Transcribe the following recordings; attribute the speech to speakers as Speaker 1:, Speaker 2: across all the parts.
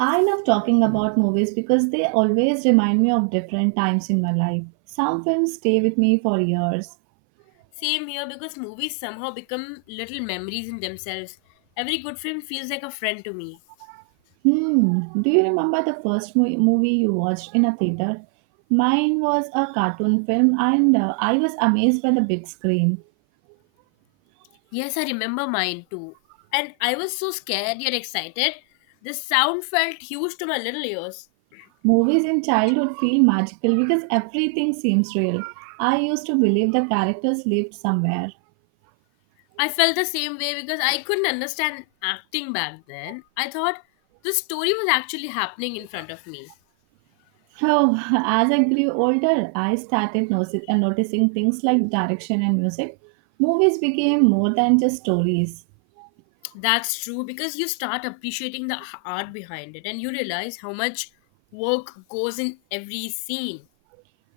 Speaker 1: I love talking about movies because they always remind me of different times in my life. Some films stay with me for years.
Speaker 2: Same here because movies somehow become little memories in themselves. Every good film feels like a friend to me.
Speaker 1: Hmm, do you remember the first movie you watched in a theater? Mine was a cartoon film and I was amazed by the big screen.
Speaker 2: Yes, I remember mine too. And I was so scared yet excited. The sound felt huge to my little ears.
Speaker 1: Movies in childhood feel magical because everything seems real. I used to believe the characters lived somewhere.
Speaker 2: I felt the same way because I couldn't understand acting back then. I thought the story was actually happening in front of me.
Speaker 1: Oh, as I grew older, I started noticing things like direction and music. Movies became more than just stories.
Speaker 2: That's true because you start appreciating the art behind it and you realize how much work goes in every scene.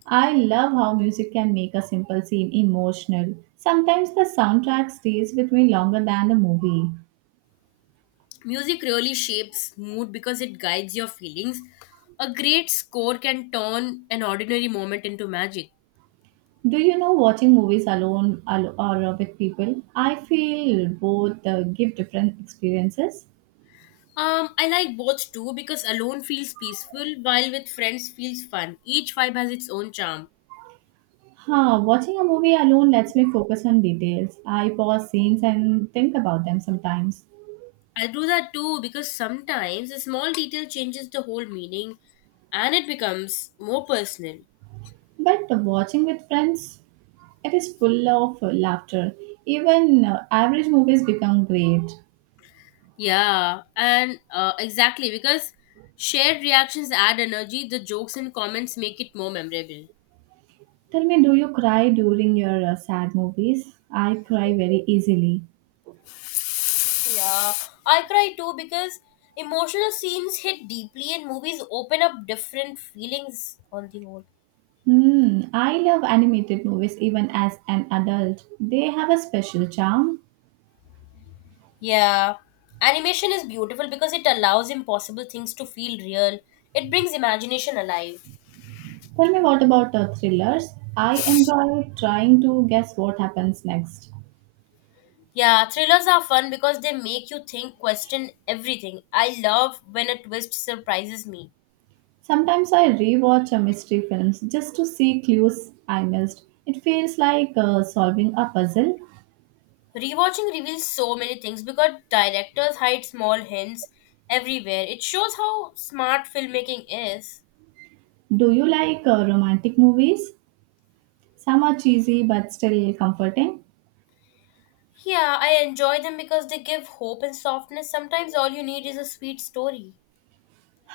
Speaker 1: I love how music can make a simple scene emotional. Sometimes the soundtrack stays with me longer than the movie.
Speaker 2: Music really shapes mood because it guides your feelings. A great score can turn an ordinary moment into magic.
Speaker 1: Do you know watching movies alone or with people? I feel both give different experiences.
Speaker 2: I like both too because alone feels peaceful while with friends feels fun. Each vibe has its own charm.
Speaker 1: Huh, watching a movie alone lets me focus on details. I pause scenes and think about them sometimes.
Speaker 2: I do that too because sometimes a small detail changes the whole meaning and it becomes more personal.
Speaker 1: But watching with friends, it is full of laughter. Even average movies become great.
Speaker 2: Yeah, and exactly because shared reactions add energy, the jokes and comments make it more memorable.
Speaker 1: Tell me, do you cry during your sad movies? I cry very easily.
Speaker 2: Yeah, I cry too because emotional scenes hit deeply and movies open up different feelings on the whole.
Speaker 1: Hmm, I love animated movies even as an adult. They have a special charm.
Speaker 2: Yeah, animation is beautiful because it allows impossible things to feel real. It brings imagination alive.
Speaker 1: Tell me, what about thrillers? I enjoy trying to guess what happens next.
Speaker 2: Yeah, thrillers are fun because they make you think, question everything. I love when a twist surprises me.
Speaker 1: Sometimes I rewatch a mystery films just to see clues I missed. It feels like solving a puzzle.
Speaker 2: Rewatching reveals so many things because directors hide small hints everywhere. It shows how smart filmmaking is.
Speaker 1: Do you like romantic movies? Some are cheesy but still comforting.
Speaker 2: Yeah, I enjoy them because they give hope and softness. Sometimes all you need is a sweet story.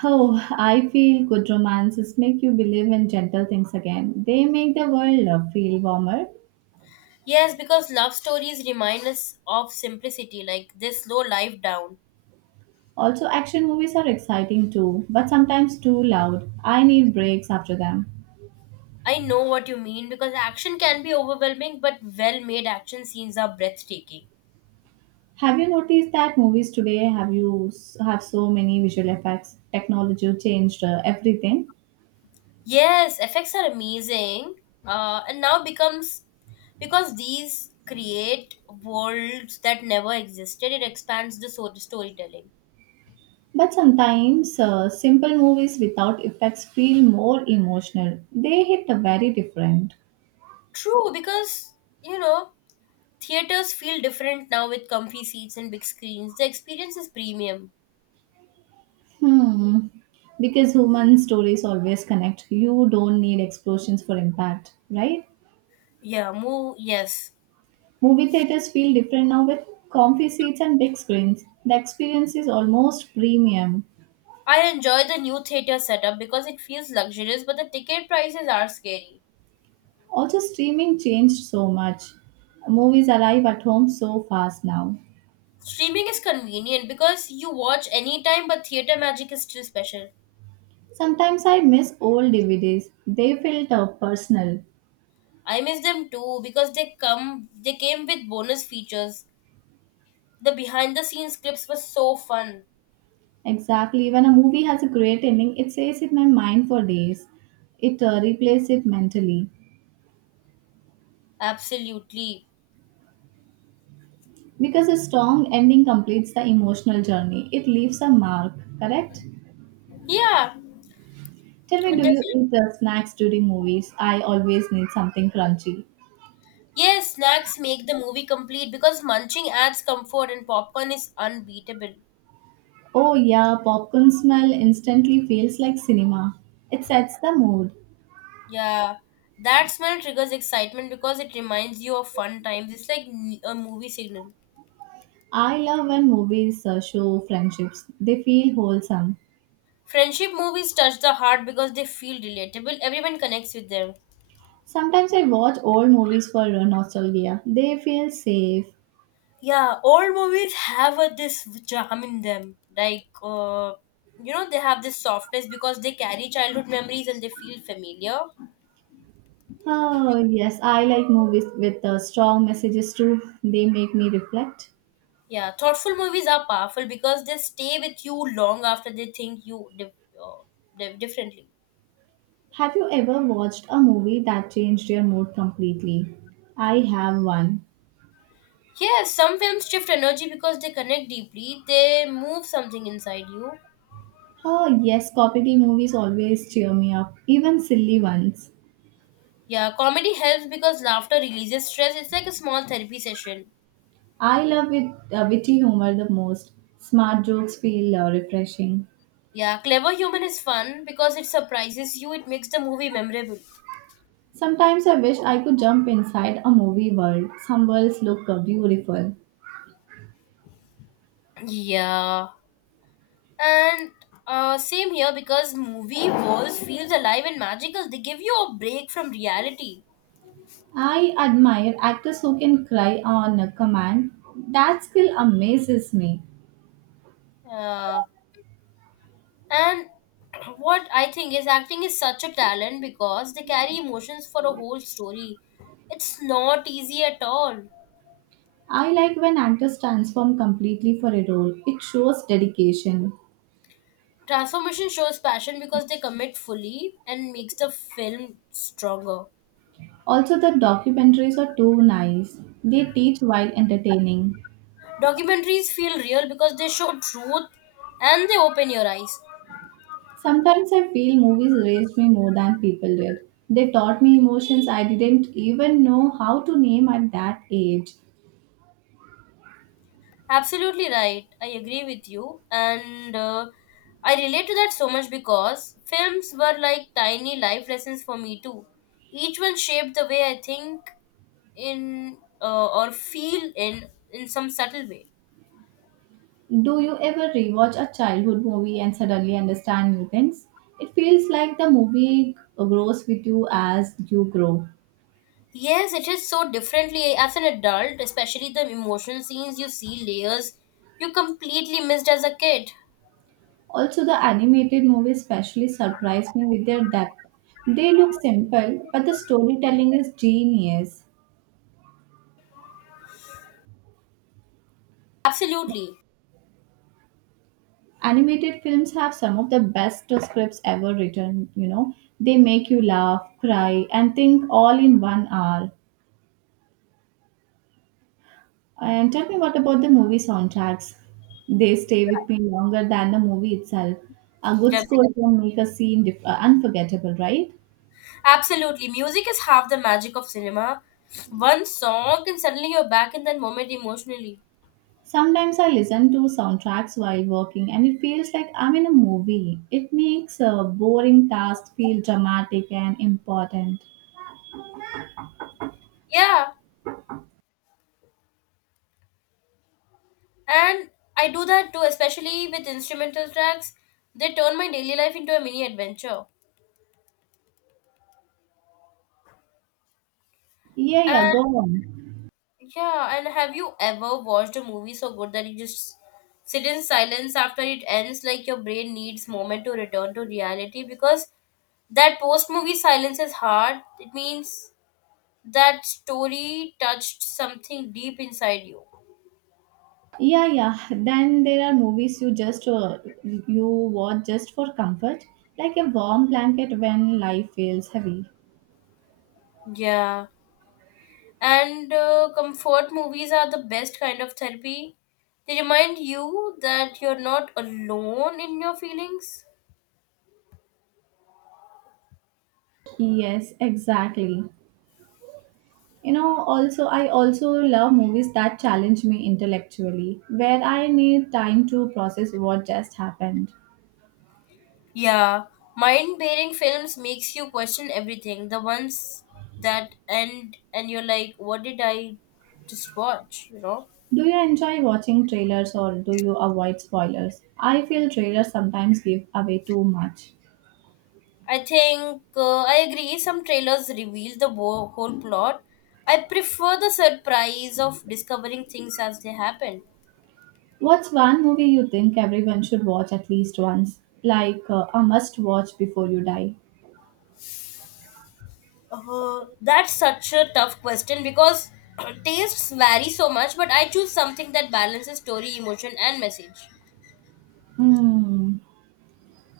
Speaker 1: Oh, I feel good romances make you believe in gentle things again. They make the world feel warmer.
Speaker 2: Yes, because love stories remind us of simplicity, like they slow life down.
Speaker 1: Also, action movies are exciting too, but sometimes too loud. I need breaks after them.
Speaker 2: I know what you mean because action can be overwhelming, but well made action scenes are breathtaking.
Speaker 1: Have you noticed that movies today have so many visual effects? Technology changed everything.
Speaker 2: Yes, effects are amazing. And now becomes because these create worlds that never existed, it expands the storytelling.
Speaker 1: But sometimes simple movies without effects feel more emotional. They hit a very different.
Speaker 2: True, because you know theaters feel different now with comfy seats and big screens. The experience is premium.
Speaker 1: Hmm. Because human stories always connect. You don't need explosions for impact, right?
Speaker 2: Yeah, move, yes.
Speaker 1: Movie theaters feel different now with comfy seats and big screens. The experience is almost premium.
Speaker 2: I enjoy the new theater setup because it feels luxurious, but the ticket prices are scary.
Speaker 1: Also, streaming changed so much. Movies arrive at home so fast now.
Speaker 2: Streaming is convenient because you watch anytime, but theater magic is still special.
Speaker 1: Sometimes I miss old DVDs. They felt personal.
Speaker 2: I miss them too because they came with bonus features. The behind the scenes clips were so fun.
Speaker 1: Exactly. When a movie has a great ending, it stays in my mind for days. It replays it mentally.
Speaker 2: Absolutely.
Speaker 1: Because a strong ending completes the emotional journey, it leaves a mark, correct?
Speaker 2: Yeah,
Speaker 1: Tell me, do you
Speaker 2: definitely.
Speaker 1: eat the snacks during movies? I always need something crunchy.
Speaker 2: Yes, snacks make the movie complete because munching adds comfort and popcorn is unbeatable.
Speaker 1: Oh, yeah, popcorn smell instantly feels like cinema. It sets the mood.
Speaker 2: Yeah, that smell triggers excitement because it reminds you of fun times. It's like a movie signal.
Speaker 1: I love when movies show friendships, they feel wholesome.
Speaker 2: Friendship movies touch the heart because they feel relatable. Everyone connects with them.
Speaker 1: Sometimes I watch old movies for nostalgia, they feel safe.
Speaker 2: Yeah, old movies have a, this charm in them. Like, they have this softness because they carry childhood memories and they feel familiar.
Speaker 1: Oh, yes, I like movies with strong messages too. They make me reflect.
Speaker 2: Yeah, thoughtful movies are powerful because they stay with you long after they think you uh, differently.
Speaker 1: Have you ever watched a movie that changed your mood completely? I have one.
Speaker 2: Yes, some films shift energy because they connect deeply, they move something inside you.
Speaker 1: Oh, yes, comedy movies always cheer me up, even silly ones.
Speaker 2: Yeah, comedy helps because laughter releases stress. It's like a small therapy session.
Speaker 1: I love witty humor the most. Smart jokes feel refreshing.
Speaker 2: Yeah, Clever Human is fun because it surprises you, it makes the movie memorable.
Speaker 1: Sometimes I wish I could jump inside a movie world. Some worlds look beautiful.
Speaker 2: Yeah. And same here because movie worlds feels alive and magical. They give you a break from reality.
Speaker 1: I admire actors who can cry on a command. That skill amazes me.
Speaker 2: Yeah. And what I think is acting is such a talent because they carry emotions for a whole story. It's not easy at all.
Speaker 1: I like when actors transform completely for a role. It shows dedication.
Speaker 2: Transformation shows passion because they commit fully and makes the film stronger.
Speaker 1: Also, the documentaries are too nice. They teach while entertaining.
Speaker 2: Documentaries feel real because they show truth and they open your eyes.
Speaker 1: Sometimes I feel movies raised me more than people did. They taught me emotions I didn't even know how to name at that age.
Speaker 2: Absolutely right. I agree with you. And I relate to that so much because films were like tiny life lessons for me too. Each one shaped the way I think in or feel in some subtle way.
Speaker 1: Do you ever rewatch a childhood movie and suddenly understand new things? It feels like the movie grows with you as you grow.
Speaker 2: Yes, it is so differently as an adult, especially the emotional scenes you see layers you completely missed as a kid.
Speaker 1: Also, the animated movies especially surprise me with their depth. They look simple, but the storytelling is genius.
Speaker 2: Absolutely.
Speaker 1: Animated films have some of the best scripts ever written, you know. They make you laugh, cry, and think all in 1 hour. And tell me, what about the movie soundtracks? They stay with me longer than the movie itself. A good
Speaker 2: Definitely.
Speaker 1: score can make a scene unforgettable, right?
Speaker 2: Absolutely, music is half the magic of cinema. One song and suddenly you're back in that moment emotionally.
Speaker 1: Sometimes I listen to soundtracks while working and it feels like I'm in a movie. It makes a boring task feel dramatic and important.
Speaker 2: Yeah, and I do that too, especially with instrumental tracks. They turn my daily life into a mini adventure.
Speaker 1: Yeah, yeah, go on.
Speaker 2: Yeah, and have you ever watched a movie so good that you just sit in silence after it ends, like your brain needs moment to return to reality? Because that post movie silence is hard. It means that story touched something deep inside you.
Speaker 1: Yeah, yeah. Then there are movies you just you watch just for comfort, like a warm blanket when life feels heavy.
Speaker 2: Yeah, and comfort movies are the best kind of therapy. They remind you that you're not alone in your feelings.
Speaker 1: Yes, exactly. You know, also I also love movies that challenge me intellectually, where I need time to process what just happened.
Speaker 2: Yeah, mind-bearing films makes you question everything. The ones that end and you're like, what did I just watch? You know.
Speaker 1: Do you enjoy watching trailers, or do you avoid spoilers? I feel trailers sometimes give away too much.
Speaker 2: I think I agree. Some trailers reveal the whole plot. I prefer the surprise of discovering things as they happen.
Speaker 1: What's one movie you think everyone should watch at least once, like a must watch before you die?
Speaker 2: That's such a tough question because tastes vary so much. But I choose something that balances story, emotion, and message.
Speaker 1: Hmm.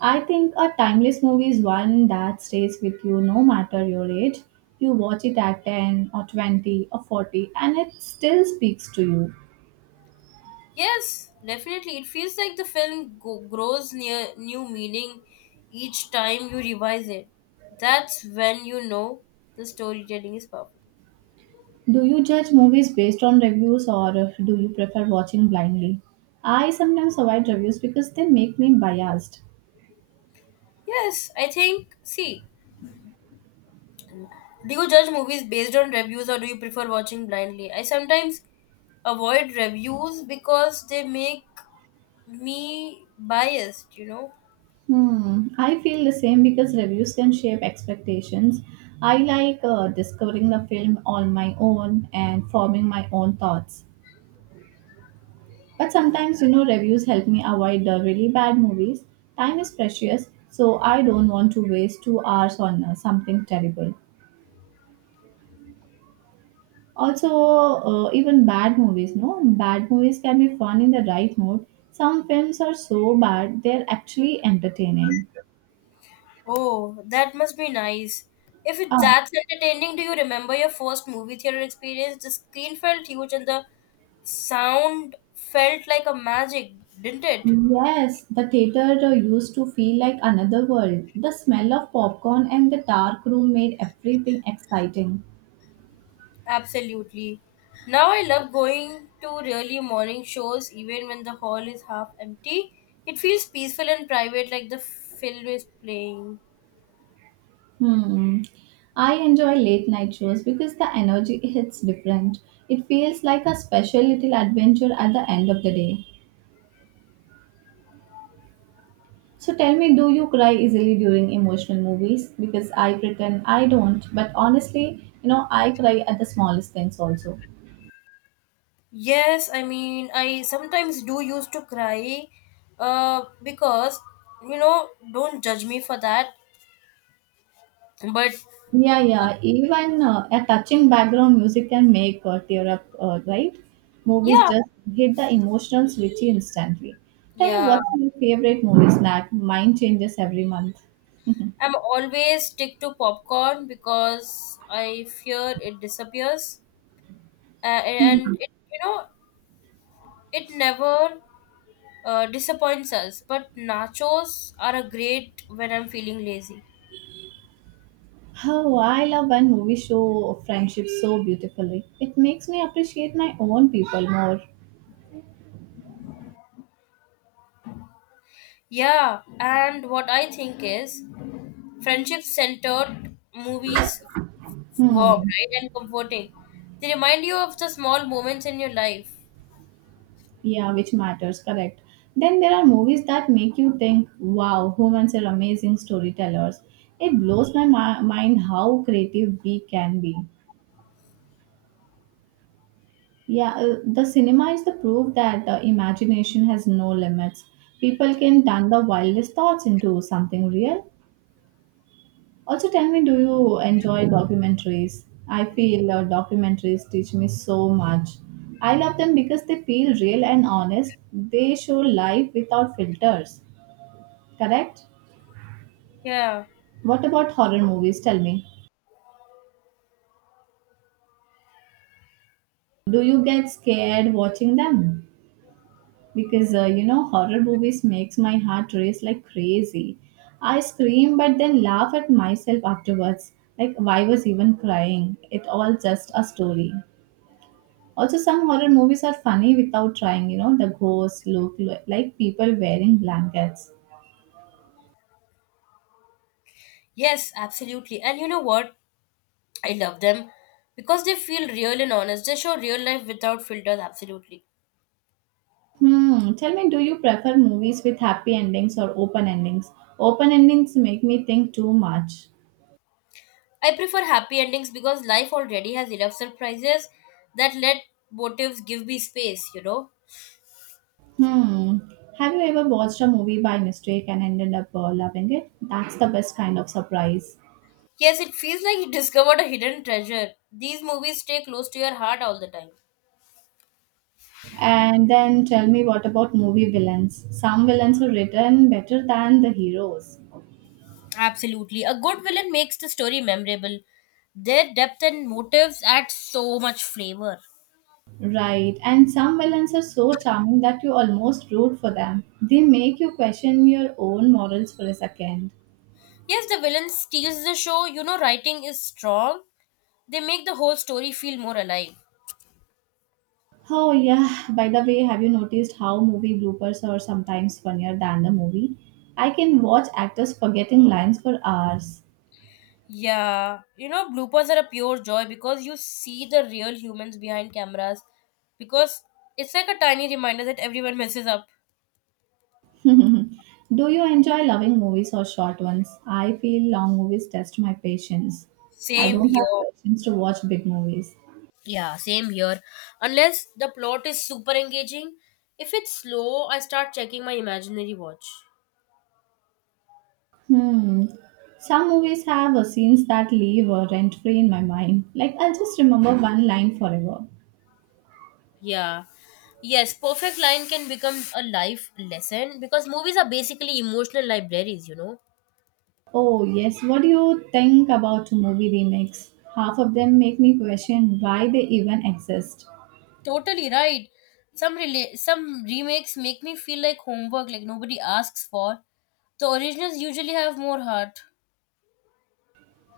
Speaker 1: I think a timeless movie is one that stays with you no matter your age. You watch it at 10 or 20 or 40 and it still speaks to you.
Speaker 2: Yes, definitely. It feels like the film grows near new meaning each time you revise it. That's when you know the storytelling is powerful.
Speaker 1: Do you judge movies based on reviews, or do you prefer watching blindly? I sometimes avoid reviews because they make me biased.
Speaker 2: Yes, I think. See, do you judge movies based on reviews or do you prefer watching blindly? I sometimes avoid reviews because they make me biased, you know?
Speaker 1: Hmm, I feel the same because reviews can shape expectations. I like discovering the film on my own and forming my own thoughts. But sometimes, you know, reviews help me avoid the really bad movies. Time is precious, so I don't want to waste 2 hours on something terrible. Also, even bad movies, no? Bad movies can be fun in the right mood. Some films are so bad, they're actually entertaining.
Speaker 2: Oh, that must be nice. If
Speaker 1: Ah,
Speaker 2: it's that entertaining, do you remember your first movie theater experience? The screen felt huge and the sound felt like a magic, didn't it?
Speaker 1: yes, the theater used to feel like another world. The smell of popcorn and the dark room made everything exciting.
Speaker 2: Absolutely. Now I love going to really morning shows even when the hall is half empty. It feels peaceful and private like the film is playing.
Speaker 1: Hmm. I enjoy late night shows because the energy hits different. It feels like a special little adventure at the end of the day. So tell me, do you cry easily during emotional movies? Because I pretend I don't, but honestly, you know, I cry at the smallest things also.
Speaker 2: Yes, I mean I sometimes do used to cry because you know don't judge me for that but
Speaker 1: Yeah, yeah. Even a touching background music can make tear up, right? Movies
Speaker 2: yeah,
Speaker 1: just hit the emotional switch instantly. Tell me,
Speaker 2: yeah.
Speaker 1: what's your favorite movie snack? Mine changes every month.
Speaker 2: I'm always stick to popcorn because I fear it disappears. And it, you know, it never disappoints us, but nachos are a great when I'm feeling lazy.
Speaker 1: How I love when movies show friendship so beautifully. It makes me appreciate my own people more.
Speaker 2: Yeah, and what I think is friendship centered movies warm,
Speaker 1: Hmm.
Speaker 2: right, and comforting. They remind you of the small moments in your life.
Speaker 1: Yeah, which matters, correct. Then there are movies that make you think, wow, humans are amazing storytellers. It blows my mind how creative we can be. Yeah, the cinema is the proof that the imagination has no limits. People can turn the wildest thoughts into something real. Also, tell me, do you enjoy documentaries? I feel documentaries teach me so much. I love them because they feel real and honest. They show life without filters, correct?
Speaker 2: Yeah,
Speaker 1: What about horror movies? Tell me, do you get scared watching them? Because you know, horror movies makes my heart race like crazy. I scream but then laugh at myself afterwards. Like, why was even crying? It all just a story. Also, some horror movies are funny without trying, you know, the ghosts look like people wearing blankets.
Speaker 2: yes, absolutely, and you know what, I love them because they feel real and honest, they show real life without filters. Absolutely.
Speaker 1: Hmm, tell me, do you prefer movies with happy endings or open endings? Open endings make me think too much.
Speaker 2: I prefer happy endings because life already has enough surprises that let motives give me space, you know?
Speaker 1: Hmm, have you ever watched a movie by mistake and ended up loving it? That's the best kind of surprise.
Speaker 2: Yes, it feels like you discovered a hidden treasure. These movies stay close to your heart all the time.
Speaker 1: And then tell me, what about movie villains? Some villains are written better than the heroes.
Speaker 2: Absolutely. A good villain makes the story memorable. Their depth and motives add so much flavor.
Speaker 1: Right, and some villains are so charming that you almost root for them. They make you question your own morals for a second.
Speaker 2: Yes, the villain steals the show. You know, writing is strong. They make the whole story feel more alive.
Speaker 1: Oh, yeah, by the way, have you noticed how movie bloopers are sometimes funnier than the movie? I can watch actors forgetting lines for hours.
Speaker 2: Yeah, you know, bloopers are a pure joy because you see the real humans behind cameras. Because it's like a tiny reminder that everyone messes up.
Speaker 1: Do you enjoy loving movies or short ones? I feel long movies test my patience. I
Speaker 2: Same
Speaker 1: don't have
Speaker 2: here.
Speaker 1: patience to watch big movies.
Speaker 2: Yeah, same here. Unless the plot is super engaging. If it's slow, I start checking my imaginary watch.
Speaker 1: Hmm. Some movies have scenes that leave rent-free in my mind. Like I'll just remember one line forever.
Speaker 2: Yeah. Yes, perfect line can become a life lesson because movies are basically emotional libraries, you know.
Speaker 1: Oh yes, what do you think about movie remakes? Half of them make me question why they even exist.
Speaker 2: Totally right. Some remakes make me feel like homework, like nobody asks for. The originals usually have more heart.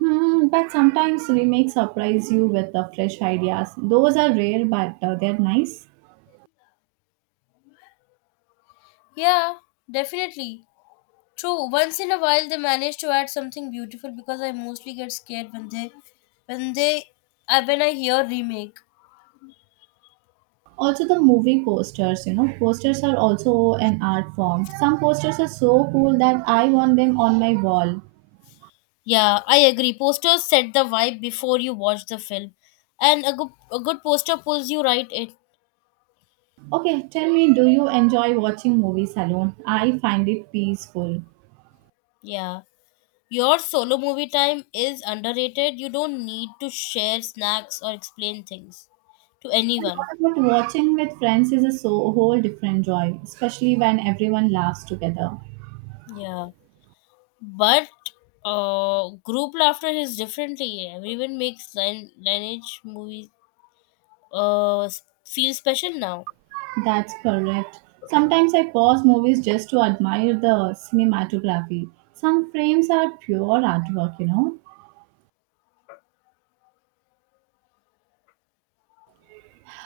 Speaker 1: Hmm, but sometimes remakes surprise you with the fresh ideas. Those are rare, but they're nice.
Speaker 2: Yeah, definitely. True. Once in a while they manage to add something beautiful because I mostly get scared when they when they I when I hear remake.
Speaker 1: Also, the movie posters, you know, posters are also an art form. Some posters are so cool that I want them on my wall.
Speaker 2: Yeah, I agree. Posters set the vibe before you watch the film. And a good poster pulls you right in.
Speaker 1: Okay, tell me, do you enjoy watching movies alone? I find it peaceful.
Speaker 2: Yeah. Your solo movie time is underrated. You don't need to share snacks or explain things to anyone.
Speaker 1: But watching with friends is a so whole different joy, especially when everyone laughs together.
Speaker 2: Yeah. But group laughter is differently. Everyone makes line, lineage movies feel special now.
Speaker 1: That's correct. Sometimes I pause movies just to admire the cinematography. Some frames are pure artwork, you know.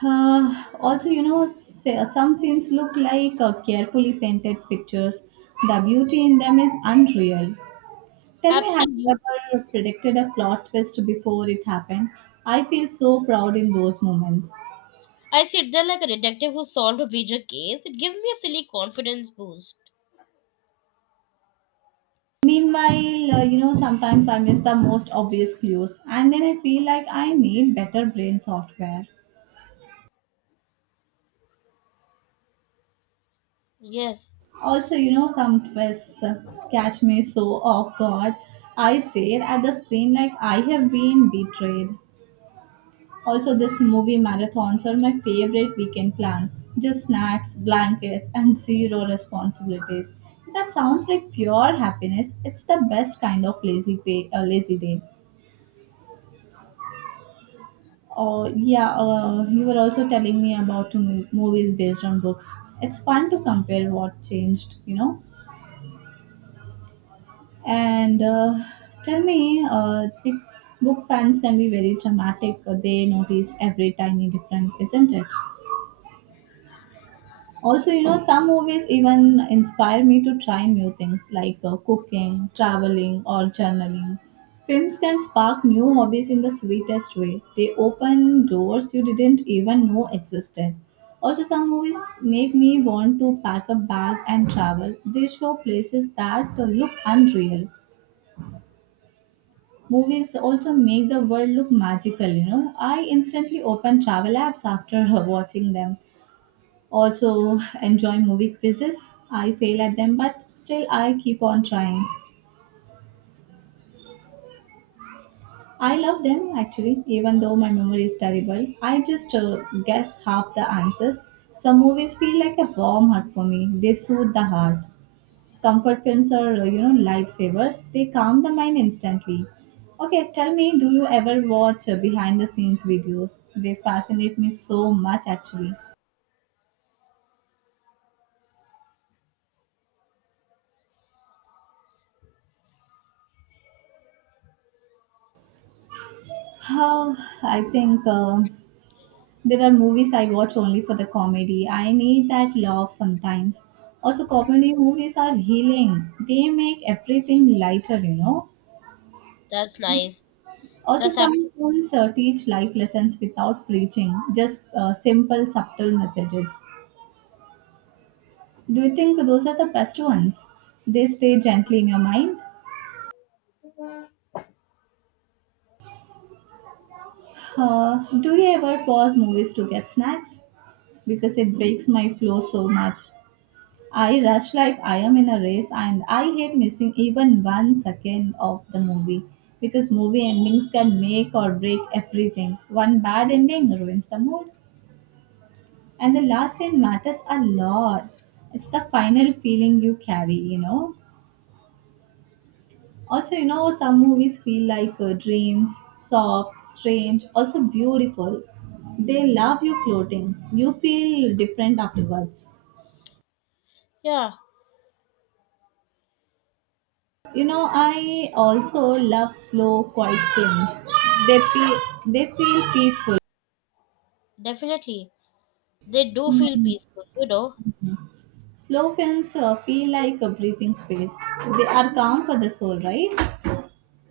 Speaker 1: Also, you know, some scenes look like carefully painted pictures. The beauty in them is unreal. Tell me, have you
Speaker 2: Absolutely.
Speaker 1: ever predicted a plot twist before it happened? I feel so proud in those moments.
Speaker 2: I sit there like a detective who solved a major case. It gives me a silly confidence boost.
Speaker 1: Meanwhile, you know, sometimes I miss the most obvious clues, and then I feel like I need better brain software.
Speaker 2: Yes,
Speaker 1: Also, you know, some twists catch me so off guard. I stare at the screen like I have been betrayed. Also, this movie marathons are my favorite weekend plan. Just snacks, blankets, and zero responsibilities. That sounds like pure happiness. It's the best kind of lazy day. Oh yeah, you were also telling me about movies based on books. It's fun to compare what changed, you know. And tell me, if book fans can be very dramatic. They notice every tiny difference, isn't it? Also, you know, some movies even inspire me to try new things like cooking, traveling, or journaling. Films can spark new hobbies in the sweetest way. They open doors you didn't even know existed. Also, some movies make me want to pack a bag and travel. They show places that look unreal. Movies also make the world look magical, you know. I instantly open travel apps after watching them also enjoy movie quizzes. I fail at them, but still I keep on trying. I love them actually, even though my memory is terrible. I just guess half the answers. Some movies feel like a warm hug for me. They soothe the heart. Comfort films are, you know, lifesavers. They calm the mind instantly. Okay, tell me, do you ever watch behind the scenes videos? They fascinate me so much actually. How I think There are movies I watch only for the comedy. I need that laugh sometimes. Also, comedy movies are healing. They make everything lighter, you know.
Speaker 2: that's nice.
Speaker 1: Also,
Speaker 2: That's happening.
Speaker 1: some films teach life lessons without preaching, just simple, subtle messages. Do you think those are the best ones? They stay gently in your mind. Do you ever pause movies to get snacks? Because it breaks my flow so much. I rush like I am in a race and I hate missing even one second of the movie, because movie endings can make or break everything. One bad ending ruins the mood and the last scene matters a lot. It's the final feeling you carry, you know. Also, you know, some movies feel like dreams, soft, strange, also beautiful. They love you floating. You feel different afterwards.
Speaker 2: Yeah,
Speaker 1: You know, I also love slow, quiet films. They feel they feel peaceful.
Speaker 2: definitely. They do feel
Speaker 1: Hmm.
Speaker 2: peaceful, you know.
Speaker 1: Slow films feel like a breathing space. They are calm for the soul, right?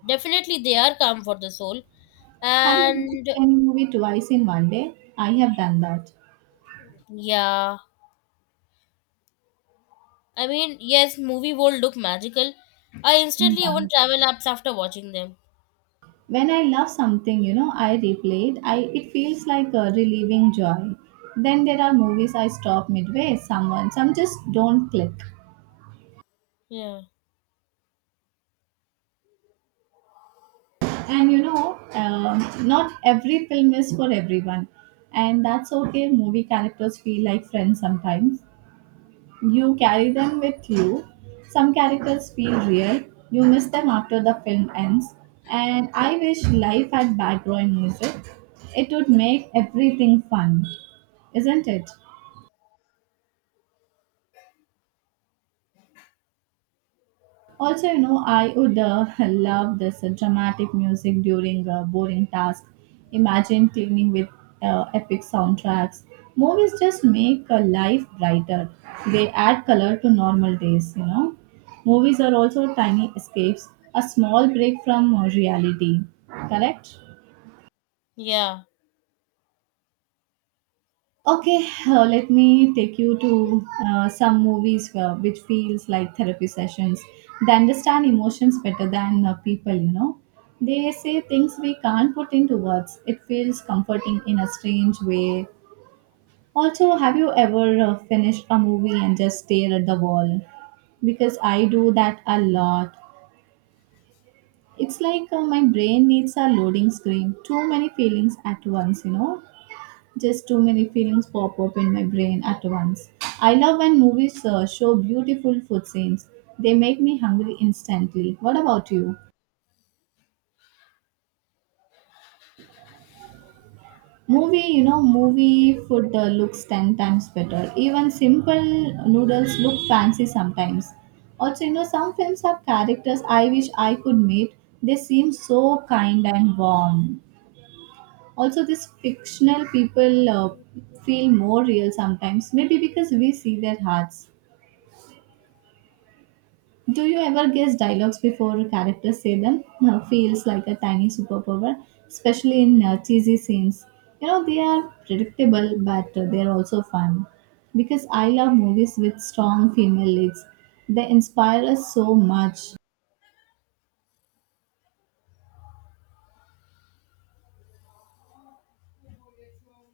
Speaker 2: Definitely, they are calm for the soul.
Speaker 1: Have you watched
Speaker 2: And
Speaker 1: any movie twice in one day? I have done that.
Speaker 2: yeah, I mean, yes, movie world look magical. I instantly
Speaker 1: Yeah.
Speaker 2: open travel apps after watching them.
Speaker 1: When I love something, you know, I replay it. I it feels like a relieving joy. Then there are movies I stop midway. Some just don't click.
Speaker 2: Yeah,
Speaker 1: And you know, not every film is for everyone, and that's okay. Movie characters feel like friends sometimes. You carry them with you. Some characters feel real. You miss them after the film ends. And I wish life had background music. It would make everything fun, isn't it? Also, you know, I would love this dramatic music during a boring task. Imagine cleaning with epic soundtracks. Movies just make life brighter. They add color to normal days, you know. Movies are also tiny escapes, a small break from reality. Correct?
Speaker 2: yeah.
Speaker 1: Okay, let me take you to some movies which feels like therapy sessions. They understand emotions better than people, you know. They say things we can't put into words. It feels comforting in a strange way. Also, have you ever finished a movie and just stare at the wall? Because I do that a lot. It's like my brain needs a loading screen. Too many feelings at once, you know. Just too many feelings pop up in my brain at once. I love when movies show beautiful food scenes. They make me hungry instantly. What about you? Movie food looks 10 times better. Even simple noodles look fancy sometimes. Also, you know, some films have characters I wish I could meet. They seem so kind and warm. Also, these fictional people feel more real sometimes, maybe because we see their hearts. Do you ever guess dialogues before characters say them? Feels like a tiny superpower, especially in cheesy scenes. You know, they are predictable, but they're also fun. Because I love movies with strong female leads. They inspire us so much.